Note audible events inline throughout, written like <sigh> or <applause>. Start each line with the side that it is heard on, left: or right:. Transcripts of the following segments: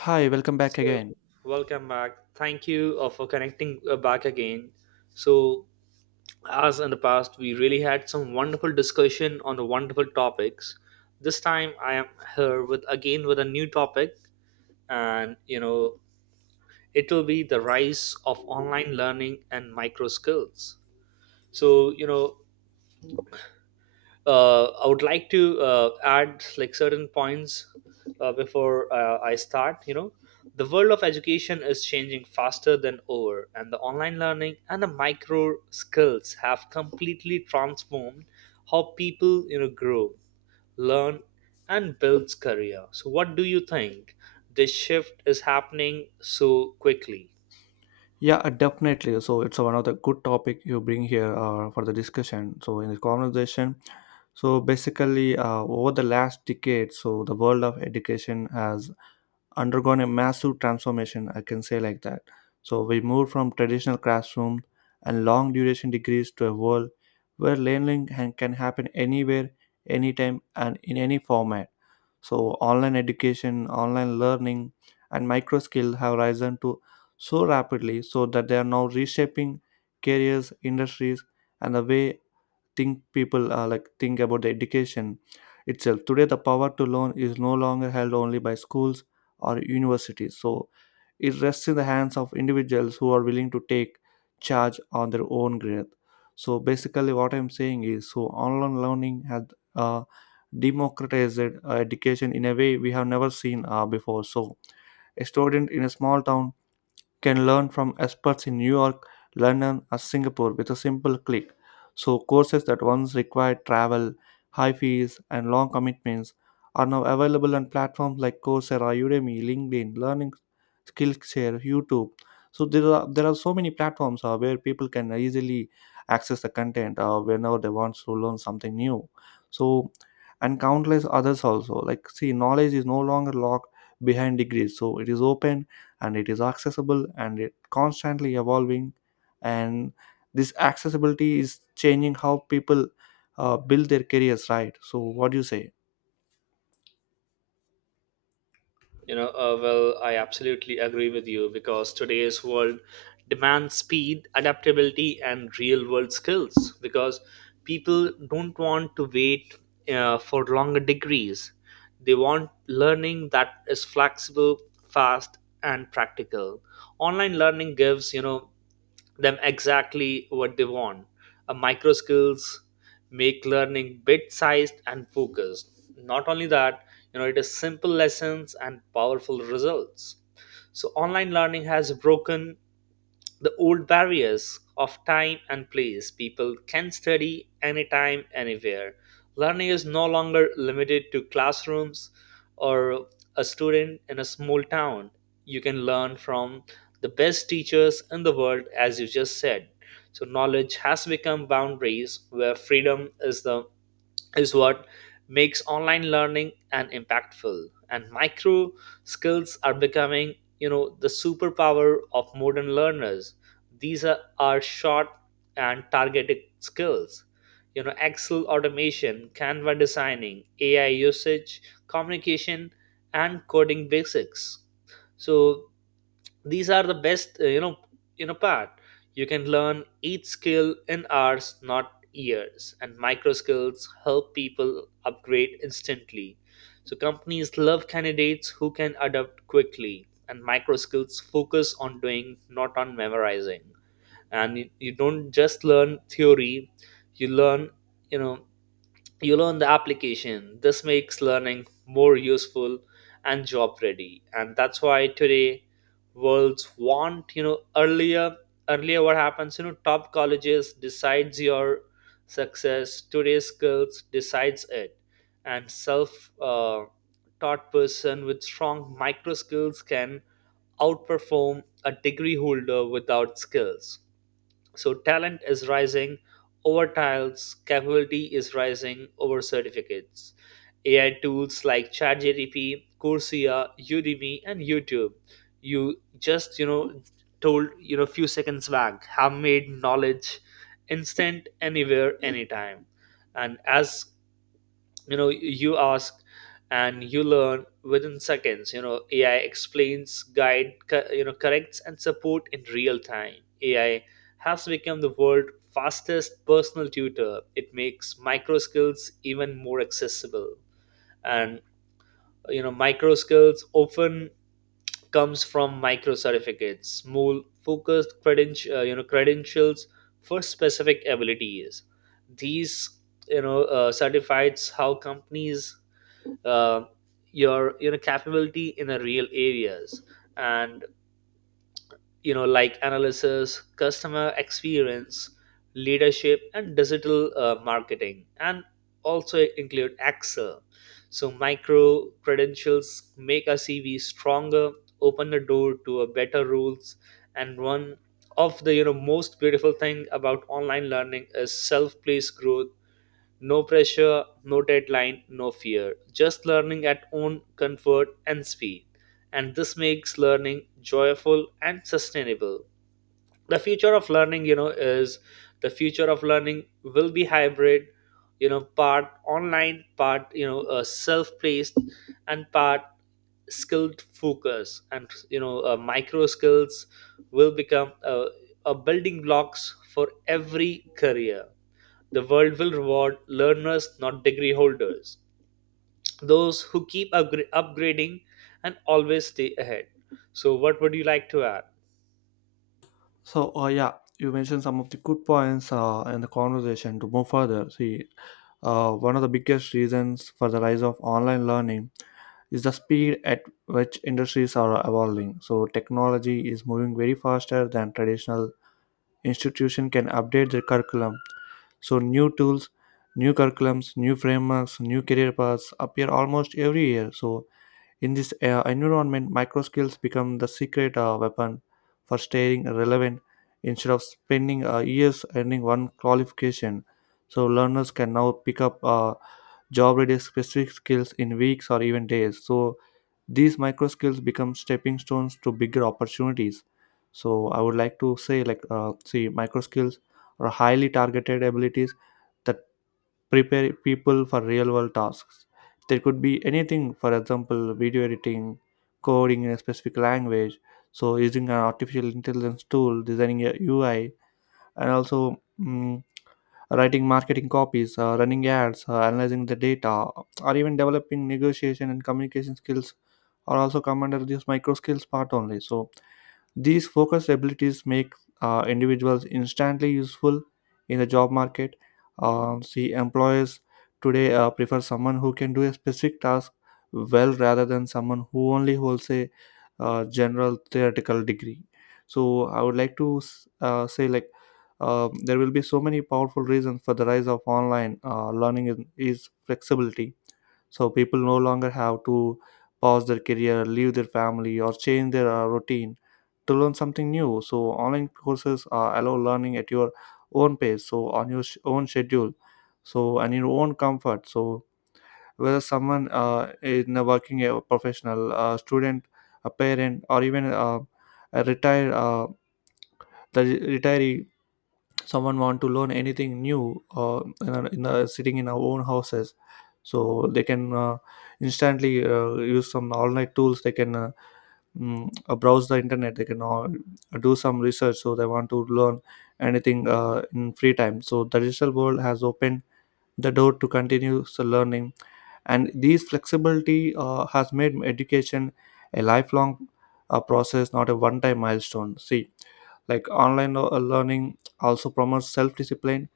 left: Hi, welcome back
right: So,
left: again.
right: Welcome back. Thank you for connecting back again. So, as in the past, we really had some wonderful discussion on the wonderful topics. This time, I am here with again with a new topic, and you know, it will be the rise of online learning and micro skills. So, you know, I would like to add like certain points before I start. You know, the world of education is changing faster than ever, and the online learning and the micro skills have completely transformed how people you know grow, learn, and builds career. So, what do you think? This shift is happening so quickly.
left: Yeah, definitely. So it's one of the good topic you bring here for the discussion. So in this conversation, so basically over the last decade, so the world of education has undergone a massive transformation, I can say like that. So we moved from traditional classroom and long duration degrees to a world where learning can happen anywhere, anytime, and in any format. So online education, online learning, and micro skill have risen to so rapidly so that they are now reshaping careers, industries, and the way think people like think about the education itself. Today the power to learn is no longer held only by schools or universities, so it rests in the hands of individuals who are willing to take charge on their own growth. So basically what I'm saying is so online learning has uh, democratized education in a way we have never seen before. So a student in a small town can learn from experts in New York, London, or Singapore with a simple click. So, courses that once required travel, high fees, and long commitments are now available on platforms like Coursera, Udemy, LinkedIn, Learning Skillshare, YouTube. So there are so many platforms where people can easily access the content whenever they want to learn something new. So and countless others also. Like see, knowledge is no longer locked behind degrees. So it is open and it is accessible and it constantly evolving. And this accessibility is changing how people build their careers, right? So what do you say?
right: You know, well, I absolutely agree with you because today's world demands speed, adaptability, and real world skills because people don't want to wait for longer degrees. They want learning that is flexible, fast, and practical. Online learning gives, you know, them exactly what they want. A micro skills make learning bit sized and focused. Not only that, you know, it is simple lessons and powerful results. So online learning has broken the old barriers of time and place. People can study anytime, anywhere. Learning is no longer limited to classrooms or a student in a small town. You can learn from the best teachers in the world, as you just said. So, knowledge has become boundaries where freedom is the is what makes online learning an impactful and micro skills are becoming you know the superpower of modern learners. These are short and targeted skills, you know, excel automation, canva designing, ai usage, communication, and coding basics. So these are the best you know, you know part. You can learn each skill in hours, not years, and micro skills help people upgrade instantly. So companies love candidates who can adapt quickly, and micro skills focus on doing, not on memorizing. And you don't just learn theory, you learn, you know, you learn the application. This makes learning more useful and job ready, and that's why today worlds want, you know, earlier what happens, you know, top colleges decides your success. Today's skills decides it. And self taught person with strong micro skills can outperform a degree holder without skills. So talent is rising over tiles, capability is rising over certificates. AI tools like ChatGPT, Coursera, Udemy, and YouTube. You just you know told, you know, few seconds back have made knowledge instant anywhere anytime. And as you know you ask and you learn within seconds, you know, ai explains guide you know corrects and support in real time. Ai has become the world's fastest personal tutor. It makes micro skills even more accessible. And you know micro skills often comes from micro certificates, small focused credential you know credentials for specific abilities. These you know certifies how companies uh, your you know capability in the real areas. And you know like analysis, customer experience, leadership and digital marketing, and also include excel. So micro credentials make a cv stronger, open the door to a better rules. And one of the you know most beautiful thing about online learning is self-paced growth. No pressure, no deadline, no fear. Just learning at own comfort and speed. And this makes learning joyful and sustainable. The future of learning, you know, is the future of learning will be hybrid, you know, part online, part, you know, self paced, and part skilled focus. And you know micro skills will become a building blocks for every career. The world will reward learners, not degree holders, those who keep upgrading and always stay ahead. So, what would you like to add?
left: So yeah, you mentioned some of the good points in the conversation. To move further, see, one of the biggest reasons for the rise of online learning is the speed at which industries are evolving. So technology is moving very faster than traditional institution can update their curriculum. So, new tools, new curriculums, new frameworks, new career paths appear almost every year. So, in this environment, micro skills become the secret weapon for staying relevant instead of spending years earning one qualification. So, learners can now pick up job ready specific skills in weeks or even days. So, these micro skills become stepping stones to bigger opportunities. So I would like to say like see, micro skills are highly targeted abilities that prepare people for real world tasks. There could be anything, for example, video editing, coding in a specific language, so using an artificial intelligence tool, designing a UI, and also writing marketing copies, running ads, analyzing the data, or even developing negotiation and communication skills are also come under this micro skills part only. So these focused abilities make individuals instantly useful in the job market. See, employers today prefer someone who can do a specific task well rather than someone who only holds a general theoretical degree. So, I would like to say, like, there will be so many powerful reasons for the rise of online learning. Is flexibility. So people no longer have to pause their career, leave their family, or change their routine to learn something new. So online courses allow learning at your own pace, so on your own schedule, so and your own comfort. So whether someone is a working a professional, a student, a parent, or even a retired the retiree, someone want to learn anything new in sitting in our own houses, so they can instantly use some online tools, they can browse the internet, they can all do some research. So they want to learn anything in free time. So the digital world has opened the door to continuous learning, and these flexibility has made education a lifelong process, not a one time milestone. See, like online learning also promotes self discipline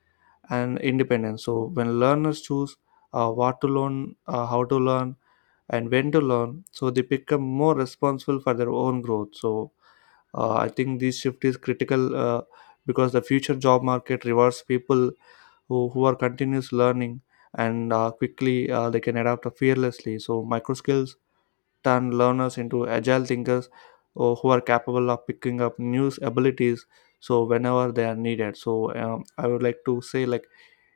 left: and independence. So when learners choose what to learn, how to learn, and when to learn, so they become more responsible for their own growth. So I think this shift is critical because the future job market rewards people who are continuous learning and quickly they can adapt fearlessly. So micro skills turn learners into agile thinkers who are capable of picking up new abilities so whenever they are needed. So I would like to say, like,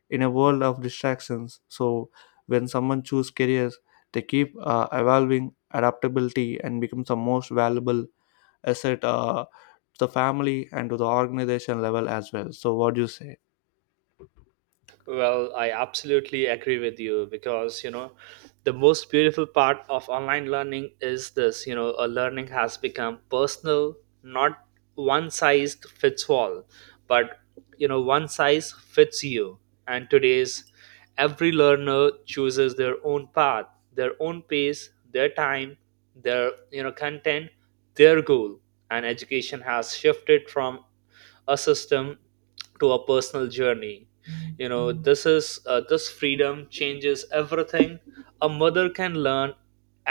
left: in a world of distractions, so when someone choose careers, they keep evolving adaptability and becomes the most valuable asset to the family and to the organization level as well. So what do you say?
right: Well, I absolutely agree with you because, you know, the most beautiful part of online learning is this, you know, a learning has become personal, not one size fits all, but, you know, one size fits you. And today's every learner chooses their own path, their own pace, their time, their, you know, content, their goal. And education has shifted from a system to a personal journey. You know this is this freedom changes everything. A mother can learn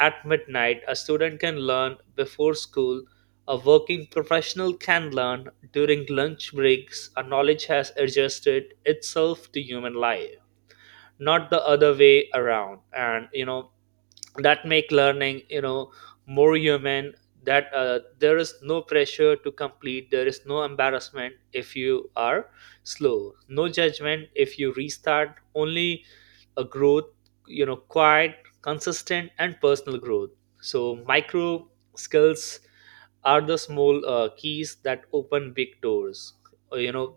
right: at midnight, a student can learn before school, a working professional can learn during lunch breaks. A knowledge has adjusted itself to human life, not the other way around. And you know that make learning, you know, more human. That there is no pressure to complete, there is no embarrassment if you are slow, no judgment if you restart, only a growth, you know, quiet, consistent, and personal growth. So micro skills are the small keys that open big doors. You know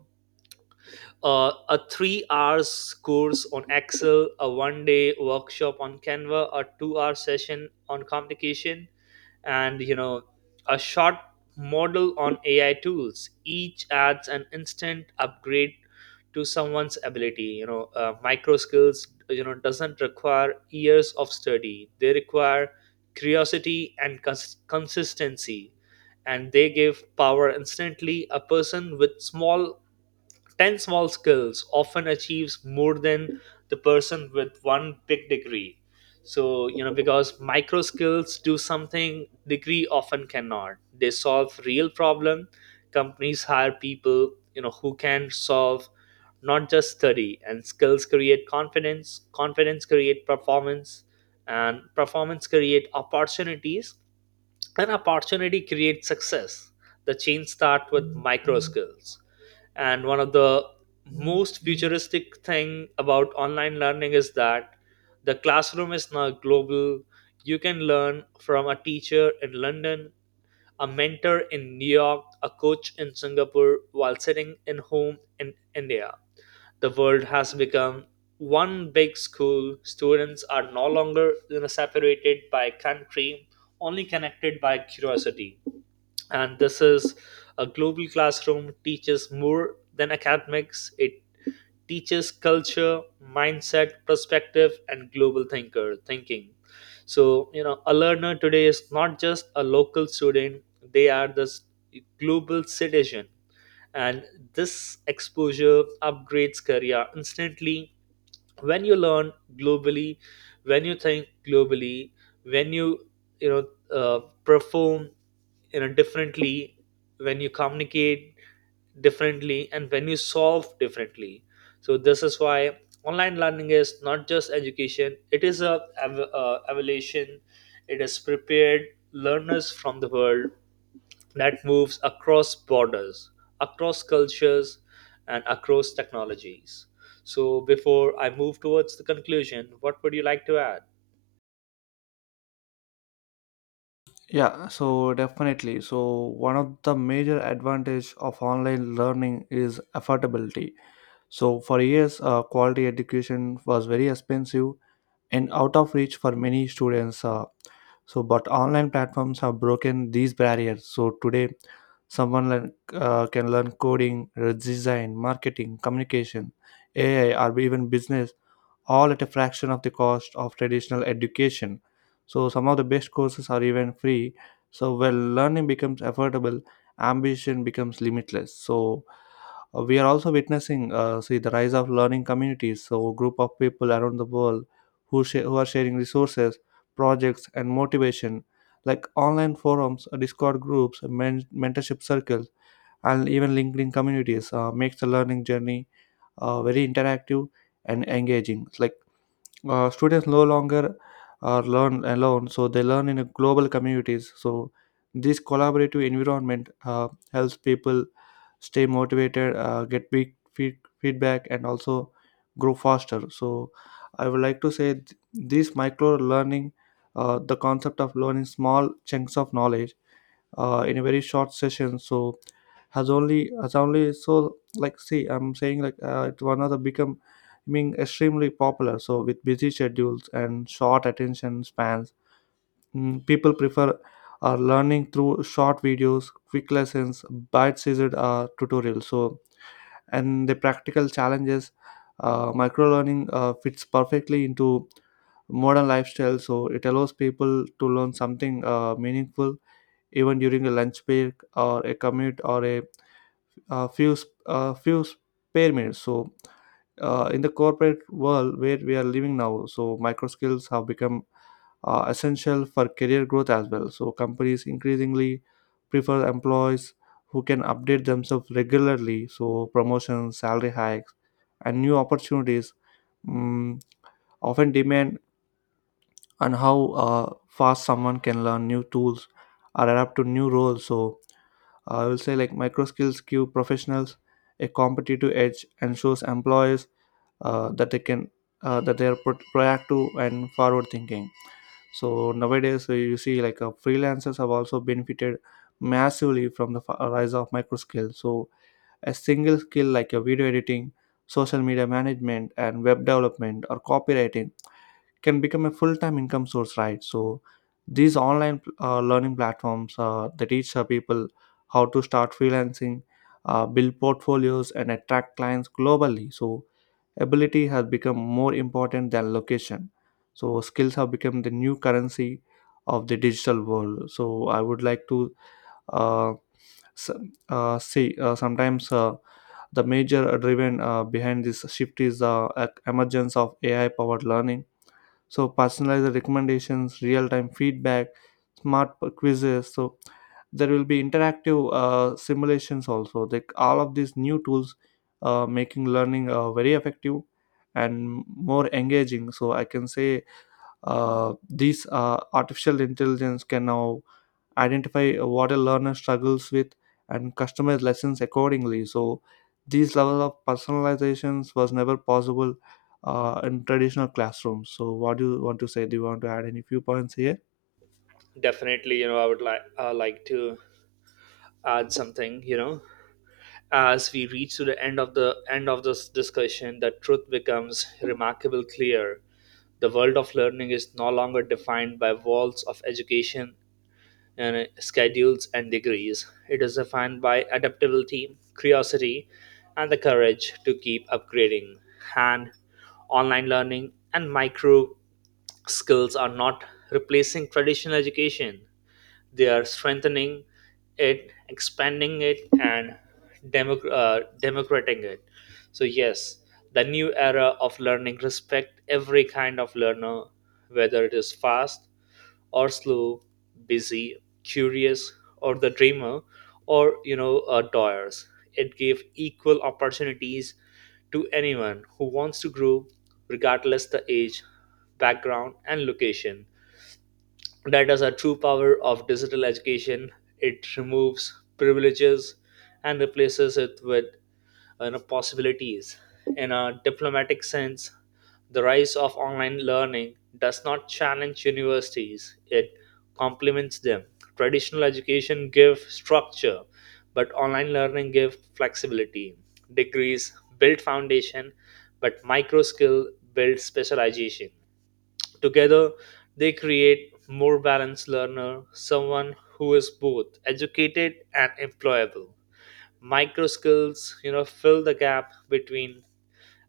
right: a 3 hours course on excel, a one day workshop on canva, a 2 hour session on communication, and you know a short model on ai tools, each adds an instant upgrade to someone's ability. You know micro skills you know doesn't require years of study, they require curiosity and consistency, and they give power instantly. A person with small 10 small skills often achieves more than the person with one big degree. So you know because micro skills do something degree often cannot, they solve real problem. Companies hire people, you know, who can solve, not just study. And skills create confidence, confidence create performance, and performance create opportunities. An opportunity creates success. The chain starts with micro skills. And one of the most futuristic thing about online learning is that the classroom is now global. You can learn from a teacher in London, a mentor in New York, a coach in Singapore while sitting in home in India. The world has become one big school. Students are no longer you know separated by country, only connected by curiosity. And this is a global classroom teaches more than academics. It teaches culture, mindset, perspective, and global thinker thinking. So, you know, a learner today is not just a local student, they are this global citizen. And this exposure upgrades career instantly when you learn globally, when you think globally, when you know uh, perform, you know, differently, when you communicate differently, and when you solve differently. So this is why online learning is not just education, it is a evaluation. It has prepared learners from the world that moves across borders, across cultures, and across technologies. So, before I move towards the conclusion, what would you like to add?
left: Yeah, so definitely. So one of the major advantage of online learning is affordability. So for years, quality education was very expensive and out of reach for many students. So, but online platforms have broken these barriers. So today, can learn coding, design, marketing, communication, AI, or even business, all at a fraction of the cost of traditional education. So, some of the best courses are even free. So, when learning becomes affordable, ambition becomes limitless. So, we are also witnessing see the rise of learning communities. So, a group of people around the world who are sharing resources, projects, and motivation, like online forums, Discord groups, mentorship circles, and even LinkedIn communities, makes the learning journey very interactive and engaging. It's like students no longer learn alone, so they learn in a global communities. So this collaborative environment helps people stay motivated, get feedback, and also grow faster. So I would like to say this micro learning, the concept of learning small chunks of knowledge in a very short session, so has only so like see I'm saying like it one of the become being extremely popular. So with busy schedules and short attention spans, people prefer learning through short videos, quick lessons, bite-sized tutorials, so and the practical challenges. Micro learning fits perfectly into modern lifestyle. So it allows people to learn something meaningful even during a lunch break or a commute or a few spare minutes. So in the corporate world where we are living now, so micro skills have become essential for career growth as well. So companies increasingly prefer employees who can update themselves regularly. So promotions, salary hikes, and new opportunities mm, often demand on how fast someone can learn new tools or adapt to new roles. So I will say like micro skills give professionals a competitive edge and shows employers uh, that they can that they are proactive and forward thinking. So nowadays you see like freelancers have also benefited massively from the rise of micro skills. So a single skill like a video editing, social media management, and web development or copywriting can become a full-time income source, right? So these online learning platforms they teach people how to start freelancing, build portfolios, and attract clients globally. So ability has become more important than location. So skills have become the new currency of the digital world. So I would like to uh, s- see sometimes the major driven behind this shift is the emergence of AI powered learning. So personalized recommendations, real-time feedback, smart quizzes, so there will be interactive simulations also. Like all of these new tools making learning very effective and more engaging. So I can say these artificial intelligence can now identify what a learner struggles with and customize lessons accordingly. So these level of personalizations was never possible in traditional classrooms. So what do you want to say? Do you want to add any few points here?
right: Definitely, you know, I would like to add something. You know, as we reach to the end of this discussion, the truth becomes remarkable clear. The world of learning is no longer defined by walls of education and schedules and degrees. It is defined by adaptability, curiosity, and the courage to keep upgrading. And online learning and micro skills are not replacing traditional education, they are strengthening it, expanding it, and democrating it. So, yes, the new era of learning respect every kind of learner, whether it is fast or slow, busy, curious, or the dreamer, or you know, doers. It gave equal opportunities to anyone who wants to grow, regardless the age, background, and location. That is a true power of digital education. It removes privileges and replaces it with, you know, possibilities. In a diplomatic sense, the rise of online learning does not challenge universities, it complements them. Traditional education gives structure, but online learning gives flexibility. Degrees build foundation, but micro skill build specialization. Together, they create more balanced learner, someone who is both educated and employable. Micro skills you know fill the gap between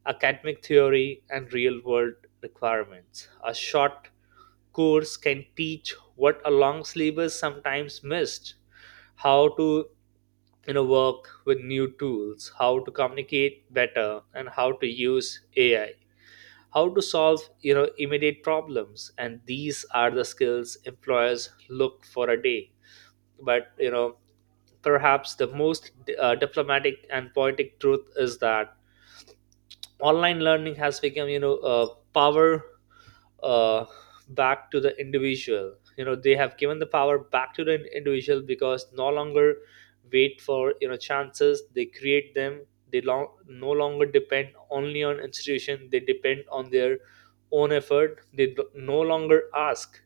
right: academic theory and real world requirements. A short course can teach what a long syllabus sometimes missed: how to, you know, work with new tools, how to communicate better, and how to use ai, how to solve, you know, immediate problems. And these are the skills employers look for a day. But you know perhaps the most diplomatic and poetic truth is that online learning has become, you know, a power uh, back to the individual. You know, they have given the power back to the individual because no longer wait for you know chances. They create them. They long, no longer depend only on institution. They depend on their own effort. They no longer ask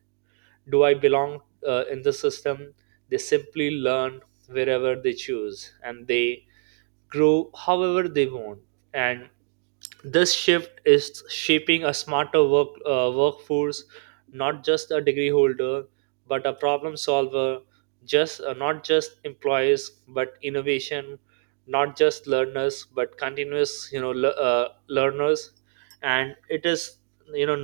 right: do I belong in the system, they simply learn wherever they choose, and they grow however they want. And this shift is shaping a smarter workforce, not just a degree holder but a problem solver, just not just employees but innovation, not just learners but continuous, you know, learners. And it is, you know,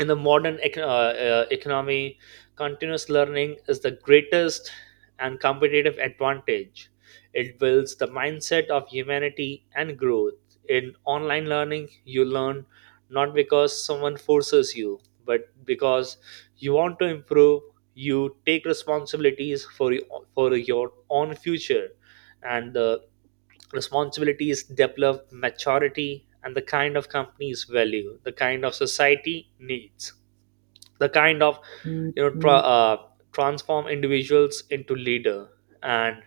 right: in the modern economy, continuous learning is the greatest and competitive advantage. It builds the mindset of humanity and growth. In online learning, you learn not because someone forces you, but because you want to improve. You take responsibilities for for your own future, and the responsibilities develop maturity and the kind of companies value, the kind of society needs, the kind of, you know, transform individuals into leader. And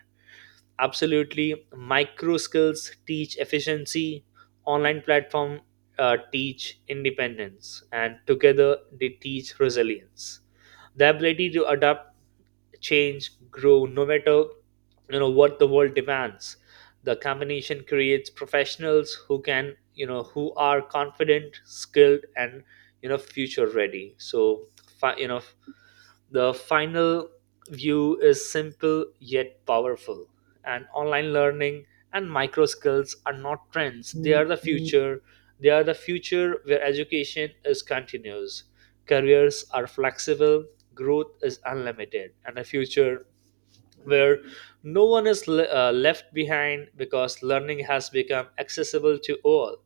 right: absolutely, micro skills teach efficiency, online platform teach independence, and together they teach resilience, the ability to adapt, change, grow no matter, you know, what the world demands. The combination creates professionals who can, you know, who are confident, skilled, and, you know, future ready. So you know the final view is simple yet powerful, and online learning and micro skills are not trends, they are the future. They are the future where education is continuous, careers are flexible, growth is unlimited, and the future where no one is left behind because learning has become accessible to all.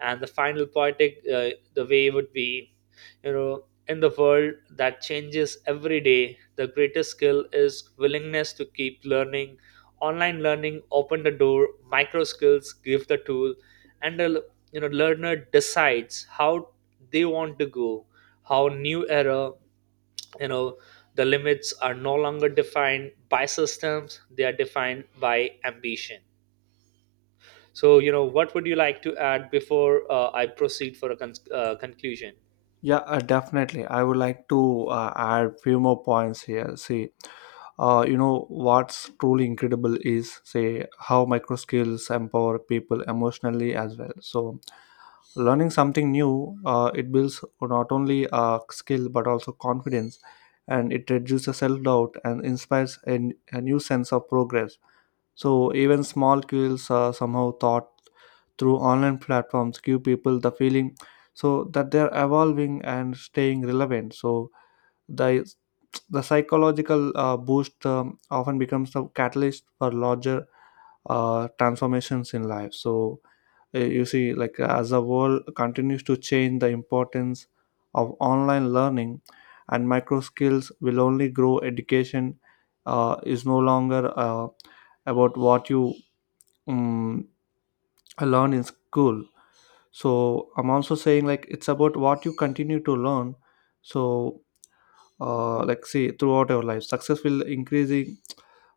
right: And the final poetic, the way would be, you know, in the world that changes every day, the greatest skill is willingness to keep learning. Online learning open the door, micro skills give the tool, and the you know learner decides how they want to go, how new era, you know, the limits are no longer defined by systems, they are defined by ambition. So you know what would you like to add before I proceed for a conclusion.
left: Yeah, definitely. I would like to add few more points here. See, you know what's truly incredible is say how micro skills empower people emotionally as well. So, learning something new, it builds not only skill but also confidence, and it reduces self doubt and inspires a new sense of progress. So even small kills are somehow thought through online platforms, give people the feeling so that they're evolving and staying relevant. So the the psychological boost often becomes the catalyst for larger transformations in life. So you see, like as the world continues to change, the importance of online learning and micro skills will only grow. Education is no longer about what you um, I learned in school. So I'm also saying like it's about what you continue to learn. So like see throughout your life, success will increasing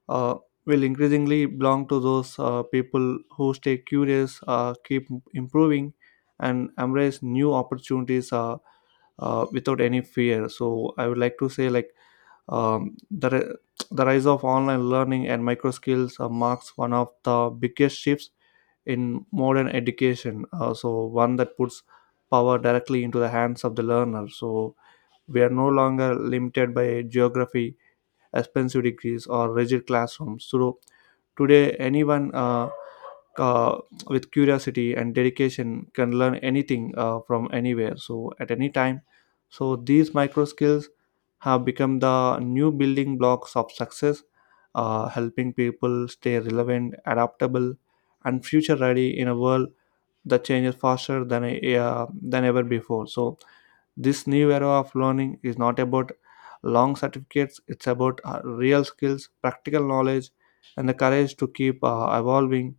left: uh, will increasingly belong to those people who stay curious, keep improving, and embrace new opportunities without any fear. So I would like to say like um, the, ri- the rise of online learning and micro skills marks one of the biggest shifts in modern education. So, one that puts power directly into the hands of the learner. So, we are no longer limited by geography, expensive degrees, or rigid classrooms. So today, anyone uh, with curiosity and dedication can learn anything from anywhere, so at any time. So these micro skills have become the new building blocks of success, helping people stay relevant, adaptable, and future ready in a world that changes faster than ever before. So this new era of learning is not about long certificates, it's about real skills, practical knowledge, and the courage to keep evolving.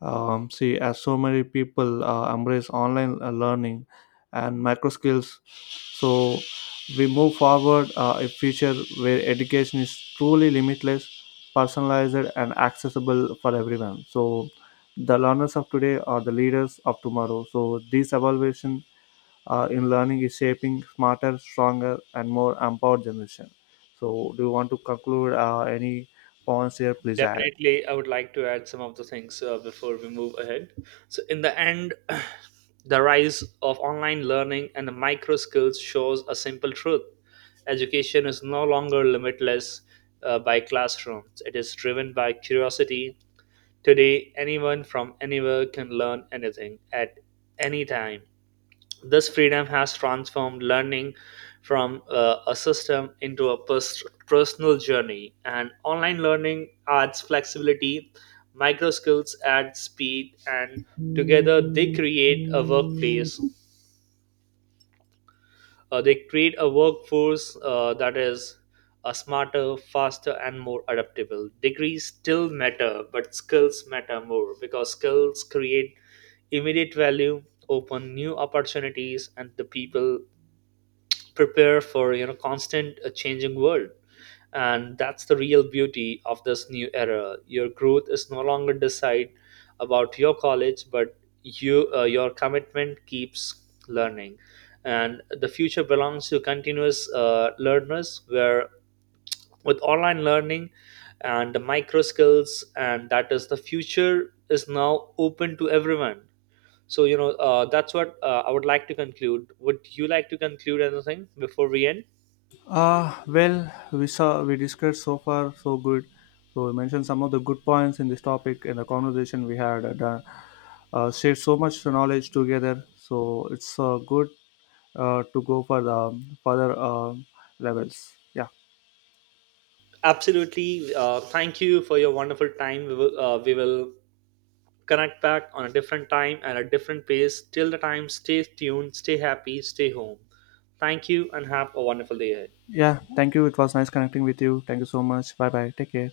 left: See, as so many people embrace online learning and micro skills, so we move forward a future where education is truly limitless, personalized, and accessible for everyone. So, the learners of today are the leaders of tomorrow. So, this evaluation in learning is shaping smarter, stronger, and more empowered generation. So, do you want to conclude any points here? Please add.
right: Definitely I would like to add some of the things before we move ahead. So in the end <clears throat> the rise of online learning and the micro skills shows a simple truth. Education is no longer limitless by classrooms, it is driven by curiosity. Today, anyone from anywhere can learn anything at any time. This freedom has transformed learning from a system into a personal journey, and online learning adds flexibility, micro skills add speed, and together they create a workplace. They create a workforce that is a smarter, faster, and more adaptable. Degrees still matter, but skills matter more because skills create immediate value, open new opportunities, and the people prepare for you know constant changing world. And that's the real beauty of this new era: your growth is no longer decide about your college, but you your commitment keeps learning, and the future belongs to continuous learners where with online learning and the micro skills, and that is the future is now open to everyone. So you know that's what I would like to conclude. Would you like to conclude anything before we end?
left: Well, we saw we discussed so far so good. So we mentioned some of the good points in this topic in the conversation we had and, shared so much knowledge together. So it's good to go for the further levels. Yeah,
right: Absolutely. Thank you for your wonderful time. We will connect back on a different time and a different pace. Till the time, stay tuned, stay happy, stay home. Thank you, and have a wonderful day ahead.
left: yeah. Thank you. It was nice connecting with you. Thank you so much. Bye bye. Take care.